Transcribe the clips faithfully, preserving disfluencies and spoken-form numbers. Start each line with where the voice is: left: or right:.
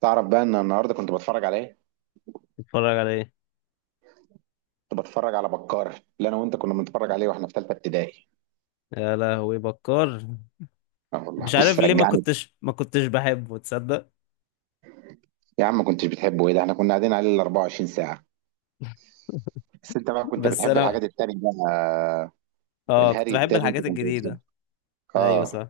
right: تعرف بقى ان النهارده كنت بتفرج على ايه؟
left: تتفرج على ايه؟
right: كنت بتفرج على بكار اللي انا وانت كنا بنتفرج عليه واحنا في ثالثه ابتدائي.
left: يا لهوي، بكار.
right: اه والله،
left: مش عارف
right: بص
left: ليه ما
right: رجعني.
left: كنتش ما كنتش بحبه، تصدق.
right: يا عم ما كنتش بتحبه؟ ايه ده احنا كنا قاعدين عليه ال أربعة وعشرين ساعه. بس انت بقى كنت
left: بس
right: بتحب الحاجات
left: انا،
right: التانية بقى.
left: اه، كنت
right: الهري
left: بحب
right: التاني انت
left: الحاجات
right: كنت بتحبه.
left: الجديدة. ايوه
right: اه.
left: صح.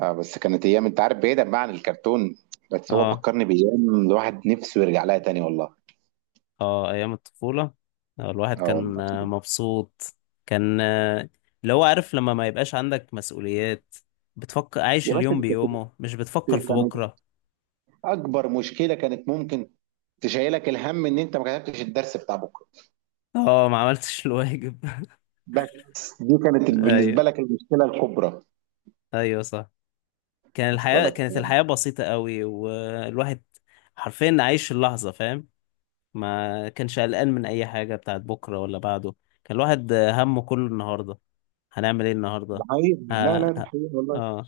right: اه بس كانت ايام، انت عارف، بعيدا بقى عن الكرتون. بس هو
left: اه.
right: فكرني بايام الواحد نفسه يرجع لها تاني والله.
left: اه، ايام الطفولة. آه، الواحد
right: اه
left: كان
right: والله.
left: آه، مبسوط. كان آه، اللي هو عارف، لما ما يبقاش عندك مسؤوليات، بتفكر عايش
right: يا باشا
left: اليوم
right: انت كنت
left: بيومه، مش بتفكر في
right: كانت
left: بكرة.
right: اكبر مشكله كانت ممكن تشيلك الهم ان انت ما كتبتش الدرس بتاع بكره.
left: اه، ما عملتش الواجب.
right: بس دي كانت
left: ايوه.
right: بالنسبة لك المشكلة الكبرى
left: ايوه صح. كان
right: أصلا
left: الحياة
right: لك
left: كانت
right: يعني.
left: الحياة بسيطة قوي، والواحد حرفيا عايش اللحظة، فاهم. ما كانش قلقان من اي حاجه بتاعت بكره ولا بعده. كان الواحد همه كله النهارده. هنعمل ايه
right: ده
left: النهارده؟
right: حقيقي، لا
left: ها
right: لا ده
left: ها.
right: حقيقي والله.
left: اه.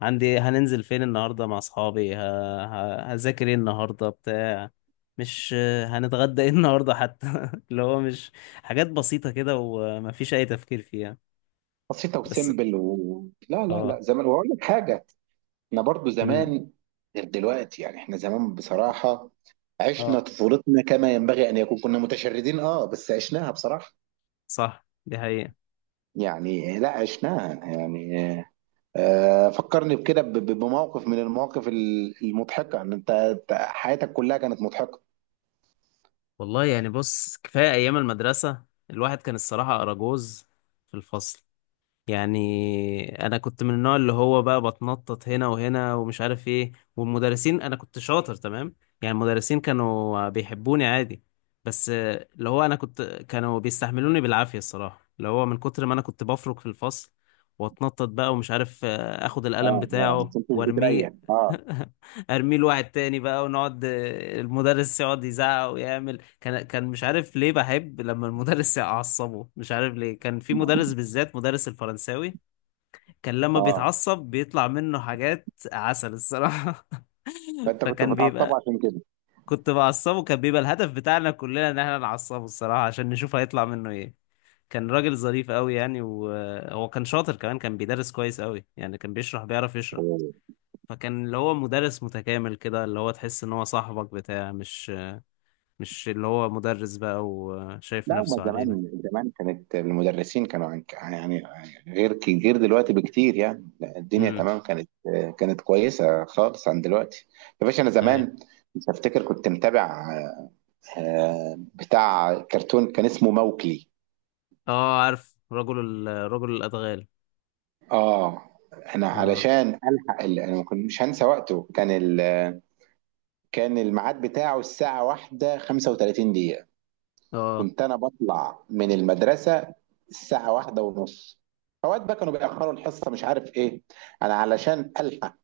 left: عندي هننزل فين النهارده مع اصحابي؟ ه... ه... هذاكر ايه النهارده؟ بتاع مش، هنتغدى ايه النهارده حتى؟ اللي هو مش، حاجات بسيطه كده، ومفيش اي تفكير فيها.
right: بسيطة
left: بس.
right: وسيمبل و... لا لا لا،
left: اه.
right: زمان وأقول لك حاجة. إحنا برضو
left: امم.
right: زمان غير دلوقتي، يعني إحنا زمان بصراحة عشنا
left: اه،
right: طفولتنا كما ينبغي أن يكون، كنا متشردين أه بس عشناها بصراحة.
left: صح، دي حقيقة.
right: يعني لا عشناها يعني. آه، فكرني بكده ب- ب- بموقف من المواقف ال- المضحكة، إن أنت أنت حياتك كلها كانت مضحكة.
left: والله يعني، بص، كفايه ايام المدرسه، الواحد كان الصراحه اراجوز في الفصل. يعني انا كنت من النوع اللي هو بقى بتنطط هنا وهنا، ومش عارف ايه، والمدرسين، انا كنت شاطر تمام، يعني المدرسين كانوا بيحبوني عادي. بس اللي هو انا كنت، كانوا بيستحملوني بالعافية الصراحة، اللي هو من كتر ما انا كنت بفرك في الفصل، واتنطط بقى، ومش عارف، آه، اخد القلم
right: أه يعني ما
left: بتاعه
right: كنتش بتريح
left: وارميه.
right: أه.
left: ارميه لواحد تاني بقى، ونقعد، آه، المدرس يقعد يزعق ويعمل. كان كان مش عارف ليه بحب لما المدرس يعصبه. مش عارف ليه، كان في
right: أه
left: مدرس بالذات، مدرس الفرنساوي، كان لما
right: آه.
left: بيتعصب بيطلع منه حاجات عسل الصراحة.
right: فانت كنت
left: فكان
right: بتعصبه
left: بيبقى،
right: عشان كده.
left: كنت بعصبه. كان بيبقى الهدف بتاعنا كلنا ان احنا نعصبه الصراحة، عشان نشوف هيطلع منه ايه. كان راجل ظريف قوي يعني، وهو كان شاطر كمان، كان بيدرس كويس قوي يعني، كان بيشرح، بيعرف يشرح.
right: أوه.
left: فكان اللي هو مدرس متكامل كده، اللي هو تحس ان هو صاحبك بتاع، مش مش اللي هو مدرس بقى وشايف
right: لا هما
left: نفسه علينا.
right: زمان زمان كانت المدرسين كانوا عن- يعني غير ك- غير دلوقتي بكتير، يعني لا، الدنيا
left: مم.
right: تمام كانت كانت كويسه خالص عن دلوقتي. يا باشا انا
left: اي.
right: زمان مش هفتكر، كنت متابع آه، بتاع كرتون كان اسمه موكلي.
left: اه، عارف، رجل، ال... رجل الادغال.
right: اه، انا
left: اه.
right: علشان الحق ال- انا ما كنت- مش هنسى وقته، كان ال... كان الميعاد بتاعه الساعه واحدة وخمسة وثلاثين دقيقه.
left: اه.
right: كنت انا بطلع من المدرسه الساعه واحدة ونص، اوقات بقى كانوا بيأخروا الحصه مش عارف ايه. انا علشان الحق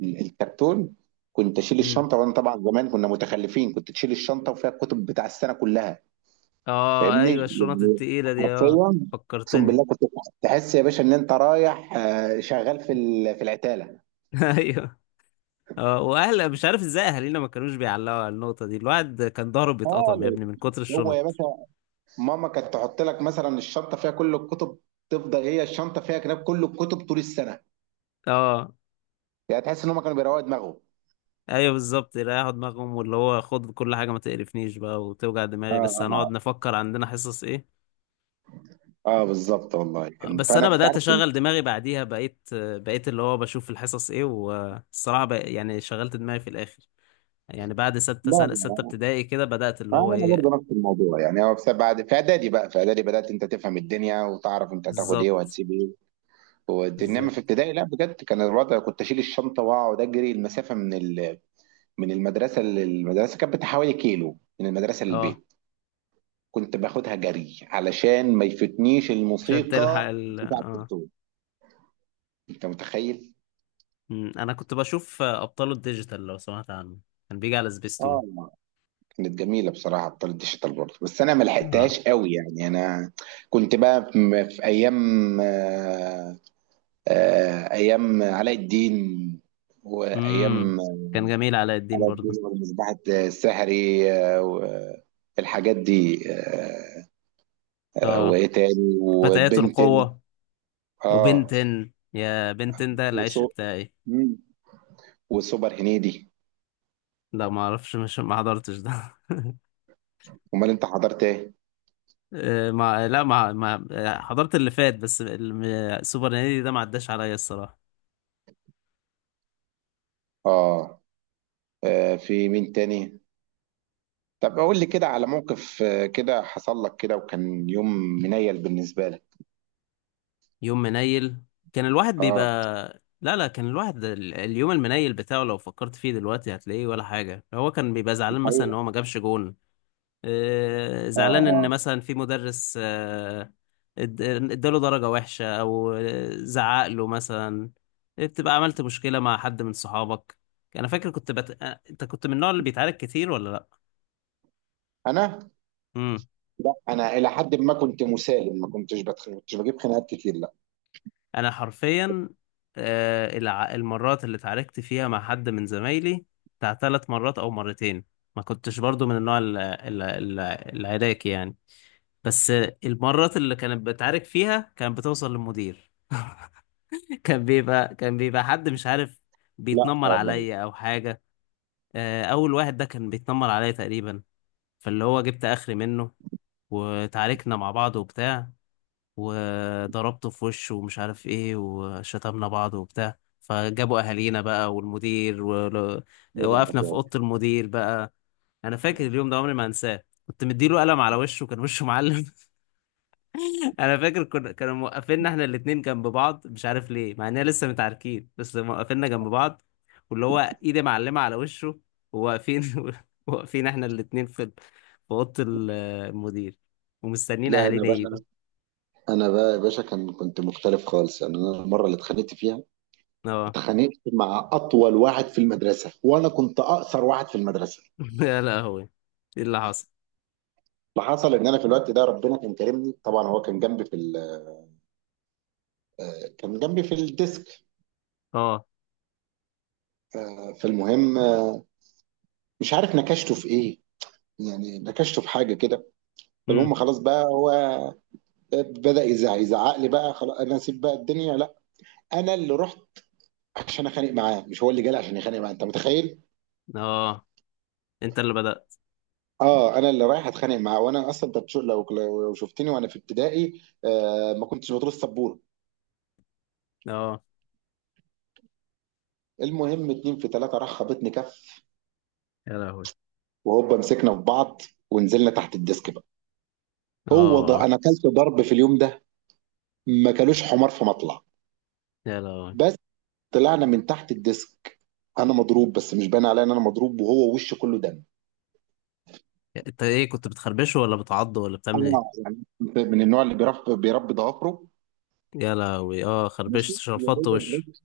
right: ال- الكرتون كنت اشيل
left: امم.
right: الشنطه، وانا طبعا زمان كنا متخلفين، كنت تشيل الشنطه وفيها الكتب بتاع السنه كلها،
left: اه،
right: فاهمني؟
left: ايوه، الشنط
right: يعني
left: التقيله دي، اه،
right: حرفيا اقسم
left: فكرتني.
right: بالله، كنت تحس يا باشا ان انت رايح آه، شغال في ال- في العتاله
left: ايوه. اه، واهل، مش عارف ازاي اهالينا ما كانوش بيعلقوا على النقطه دي. الواحد كان ضهره بيتقطم يا
right: خالص.
left: ابني من كتر
right: هو يا
left: الشنط.
right: باشا ماما كانت تحط لك مثلا الشنطه فيها كل الكتب، تفضل هي الشنطه فيها كتاب، كل الكتب طول السنه.
left: اه.
right: يعني تحس ان هم كانوا بيروقوا دماغهم.
left: ايوه بالظبط، يريحوا دماغهم. واللي هو خد كل حاجه، ما تقرفنيش بقى وتوجع
right: اه.
left: دماغي، لسه هنقعد
right: اه.
left: نفكر عندنا حصص ايه.
right: اه، بالظبط والله كان،
left: بس
right: فانا
left: انا
right: كنت
left: بدات
right: عارف
left: اشغل
right: إن-
left: دماغي بعديها. بقيت بقيت اللي هو بشوف الحصص ايه، والصراحه بق- يعني شغلت دماغي في الاخر. يعني بعد ستة
right: لا
left: سنة
right: لا.
left: ستة ابتدائي كده بدأت اللي
right: آه
left: هو
right: انا
left: ايه.
right: برضه نفس الموضوع، يعني هو بسبب بعد في اعدادي، بقى في اعدادي بدات انت تفهم الدنيا، وتعرف انت هتاخد ايه
left: بالظبط.
right: وهتسيب ايه والدنيا. انما
left: بالظبط.
right: في ابتدائي لا، بجد كان الوضع كنت اشيل الشنطه واقعد اجري المسافه من ال... من المدرسه للمدرسه، كانت بتاع حوالي كيلو من المدرسه
left: اه،
right: للبيت. كنت باخدها جري علشان ما يفتنيش
left: عشان تلحق
right: الموسيقى
left: ال
right: بتاع
left: اه
right: الكرتون. انت متخيل؟
left: أمم، انا كنت بشوف ابطال الديجيتال، لو سمعت عنه. كان بيجي على
right: اه،
left: سبيستون.
right: كانت جميله بصراحه بطاله ديجيتال برضه، بس انا ما
left: اه.
right: لحقتهاش قوي يعني. انا كنت بقى في في ايام آه، آه، ايام علاء الدين
left: امم.
right: وايام
left: كان جميل علاء الدين
right: علاء الدين
left: برضو.
right: ومصباح السحري، آه، والحاجات دي، آه، آه،
left: اه،
right: وايه تاني،
left: فتيات
right: وبنتن.
left: القوة.
right: اه
left: وبنتن، يا بنتن ده
right: وسو
left: العشق بتاعي.
right: مم. وسوبر هنيدي.
left: لا، ما اعرفش، مش ما حضرتش ده.
right: امال انت حضرت ايه؟
left: آه، ما لا ما ما آه، حضرت اللي فات. بس الم- سوبر نادي ده ما عداش عليا الصراحة.
right: اه. آه، في مين تاني؟ طب قول لي كده على موقف آه، كده حصل لك، كده وكان يوم منيل بالنسبة لك.
left: يوم منيل؟ كان الواحد بيبقى،
right: اه
left: لا لا، كان الواحد ال- اليوم المنيل بتاعه لو فكرت فيه دلوقتي هتلاقيه ولا حاجة. هو كان بيبقى
right: دي
left: زعلان، مثلا ان
right: حقيقة.
left: هو ما جابش جون. آه،
right: اه.
left: زعلان ان
right: اه.
left: مثلا في مدرس آه، اد- اداله درجة وحشة، او آه، زعق له مثلا. بتبقى عملت مشكلة مع حد من صحابك. انا فاكر كنت بت... آه، انت كنت من النوع اللي بيتعارك كتير ولا لا.
right: انا،
left: امم.
right: لا انا الى حد ما كنت مسالم، ما كنتش بتخ... كنتش بجيب خناقات كتير، لا.
left: انا حرفيا، آه، الع- المرات اللي اتعاركت فيها مع حد من زمايلي بتاع ثلاث مرات او مرتين. ما كنتش برضو من النوع ال- ال- ال- العراكي يعني. بس المرات اللي كانت بتعارك فيها كانت بتوصل للمدير. كان بيبقى كان بيبقى حد مش عارف
right: لا
left: بيتنمر
right: آه، والله
left: عليا او حاجة. آه، اول واحد ده كان بيتنمر عليا تقريبا، فاللي هو جبت اخري منه، وتعاركنا مع بعض وبتاع، وضربته في وشه، ومش عارف ايه، وشتمنا بعض وبتاع، فجابوا اهالينا بقى والمدير،
right: يا نهار
left: ووقفنا في اوضه
right: أبيض.
left: المدير بقى. انا فاكر اليوم ده عمري ما انساه، كنت مديله قلم على وشه، كان وشه معلم. انا فاكر كنا كانوا موقفيننا احنا الاتنين جنب بعض، مش عارف ليه، مع اننا لسه متعاركين، بس موقفيننا جنب بعض، واللي هو ايدي معلمه على وشه، وواقفين. واقفين احنا الاتنين في في اوضه المدير، ومستنيين
right: لا انا
left: اهالينا
right: بقى،
left: يجوا.
right: انا بقى يا باشا كان كنت مختلف خالص. يعني انا المره اللي اتخانقت فيها،
left: اه.
right: اتخانقت مع اطول واحد في المدرسه، وانا كنت اقصر واحد في المدرسه.
left: يا لهوي، ايه اللي حصل؟
right: اللي حصل ان انا في الوقت ده ربنا كان كرمني، طبعا هو كان جنبي في ال... آه، كان جنبي في الديسك.
left: اه.
right: آه، فالمهم آه، مش عارف نكشته في ايه، يعني نكشته في حاجه كده. فالمهم
left: امم.
right: خلاص بقى، هو بدأ يزعق يزعق لي بقى. خلاص انا اسيب بقى الدنيا؟ لا، انا اللي رحت عشان اخانق معاه، مش هو اللي جالي عشان يخانق معاه، انت متخيل؟
left: اه، انت اللي بدأت.
right: اه، انا اللي رايح اتخانق معاه، وانا اصلا انت بتشوف لو لو شفتني وانا في ابتدائي، آه ما كنتش بطول السبوره.
left: اه،
right: المهم، اتنين في تلاته راح خبطني كف،
left: يا لهوي.
right: وهوبا مسكنا في بعض ونزلنا تحت الديسك بقى. هو ده،
left: اه،
right: انا اكلت ضرب في اليوم ده ما كلوش حمار في مطلع.
left: يا لهوي،
right: بس طلعنا من تحت الديسك، انا مضروب بس مش باين عليا ان انا مضروب، وهو وشه كله دم.
left: انت ايه، كنت بتخربشه ولا بتعضه ولا بتعمل ايه؟
right: انا يعني كنت من النوع اللي بيرف بيربي ضوافره،
left: يا لهوي، اه،
right: ماشي
left: خربشت
right: يا
left: شلفطت
right: دوبك،
left: وشه.
right: بس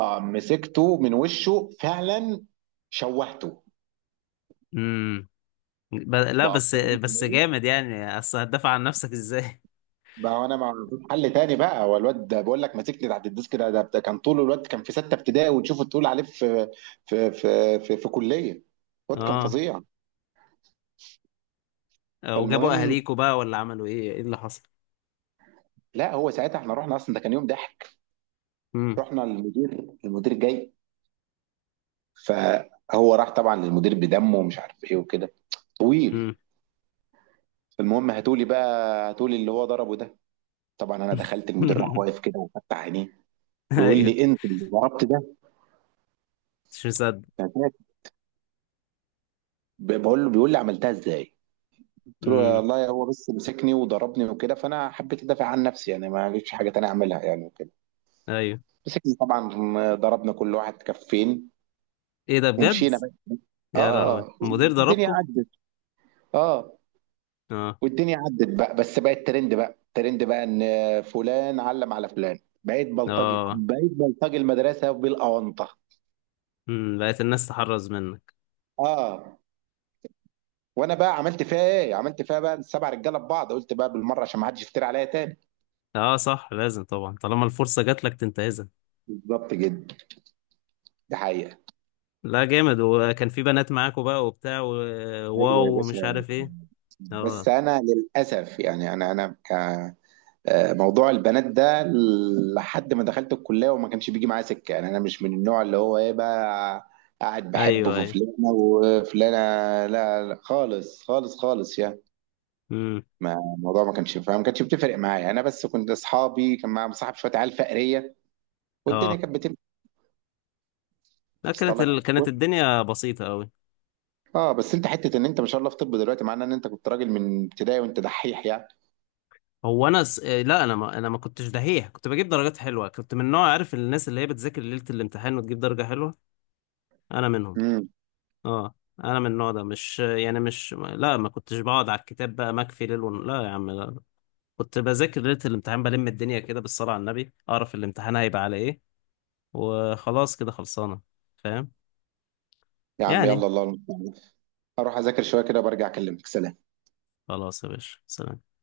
right: آه، مسكته من وشه فعلا، شوهته.
left: امم، ب... لا،
right: بقى
left: بس بس جامد يعني، اصل هتدافع عن نفسك ازاي.
right: بقى انا مع حل تاني بقى، هو الواد ده بقول لك ماسكني تحت الديسك ده, ده كان طول الواد كان في سته ابتدائي، وتشوفه تقول عليه في في في في, في كليه. الواد كان
left: اه،
right: فظيع.
left: وجابوا
right: فالمهم،
left: اهاليكوا بقى ولا عملوا ايه؟ ايه اللي حصل؟
right: لا هو ساعتها احنا رحنا، اصلا ده كان يوم ضحك.
left: امم.
right: رحنا للمدير، المدير جاي، فهو راح طبعا للمدير بدمه ومش عارف ايه وكده، طويل.
left: امم.
right: المهم هاتولي بقى، هاتولي اللي هو ضربه ده. طبعا انا دخلت، المدير راح واقف كده وفتح عينيه، بيقول
left: ايوه،
right: لي انت اللي ضربت ده؟
left: مش مصدق.
right: هتاك. ب- بقول له، بيقول لي عملتها ازاي. قلت له
left: امم.
right: والله هو بس مسكني وضربني وكده، فانا حبيت ادافع عن نفسي يعني، ما فيش حاجه تانية اعملها يعني وكده.
left: ايوه.
right: مسكني طبعا، ضربنا كل واحد كفين
left: ايه ده بجد؟
right: ومشينا بقى.
left: يا لهوي،
right: اه.
left: المدير
right: الدنيا
left: ضربكوا؟
right: عدت. اه،
left: اه.
right: والدنيا عدت بقى، بس بقت ترند بقى، ترند بقى ان فلان علم على فلان. بقيت بلطجي،
left: اه.
right: بقيت بلطجي المدرسه بالاونطه.
left: امم، بقت الناس تحرز منك.
right: اه، وانا بقى عملت فيها ايه؟ عملت فيها بقى السبع رجاله ببعض، قلت بقى بالمره عشان ما حدش يفتري عليا تاني.
left: اه صح، لازم طبعا، طالما الفرصة جات لك تنتهزها.
right: بالظبط جدا، ده حقيقه.
left: لا جامد، وكان في بنات معاكوا بقى وبتاع،
right: ايوه يا
left: وواو، ومش
right: باشا،
left: عارف ايه.
right: بس
left: اه.
right: انا للاسف يعني انا انا ك آه، موضوع البنات ده لحد ما دخلت الكلية وما كانش بيجي معايا سكة، يعني أنا مش من النوع اللي هو إيه بقى، قاعد بحب
left: ايوه
right: في
left: ايوه.
right: فلانة وفلانة. لا، لا خالص خالص خالص يعني،
left: امم.
right: ما الموضوع ما كانش فاهم، ما كانش بتفرق معايا يعني. أنا بس كنت أصحابي كان معايا، مصاحب شوية عيال فقرية والدنيا
left: اه.
right: كانت بتمشي.
left: لا،
right: وصل
left: كانت
right: لك؟
left: ال... كانت الدنيا بسيطة قوي.
right: اه، بس انت حته ان انت ما شاء الله في طب دلوقتي، معناه ان انت كنت راجل من ابتدائي وانت دحيح يعني.
left: هو انا س... آه، لا، انا ما... انا ما كنتش دحيح، كنت بجيب درجات حلوة. كنت من نوع، عارف، الناس اللي هي بتذاكر ليلة الامتحان وتجيب درجة حلوة، انا منهم.
right: امم
left: اه. انا من النوع ده، مش يعني مش، لا ما كنتش بقعد على الكتاب بقى مكفي ليل ون... لا يا عم لا. كنت بذاكر ليلة الامتحان، بلم الدنيا كده بالصلاة على النبي، أعرف الامتحان هيبقى على إيه، وخلاص كده خلصانة. فاهم؟
right: يا عم
left: يعني.
right: يلا، الله المستعان، اروح اذاكر شويه كده وبرجع اكلمك، سلام.
left: خلاص يا باشا، سلام.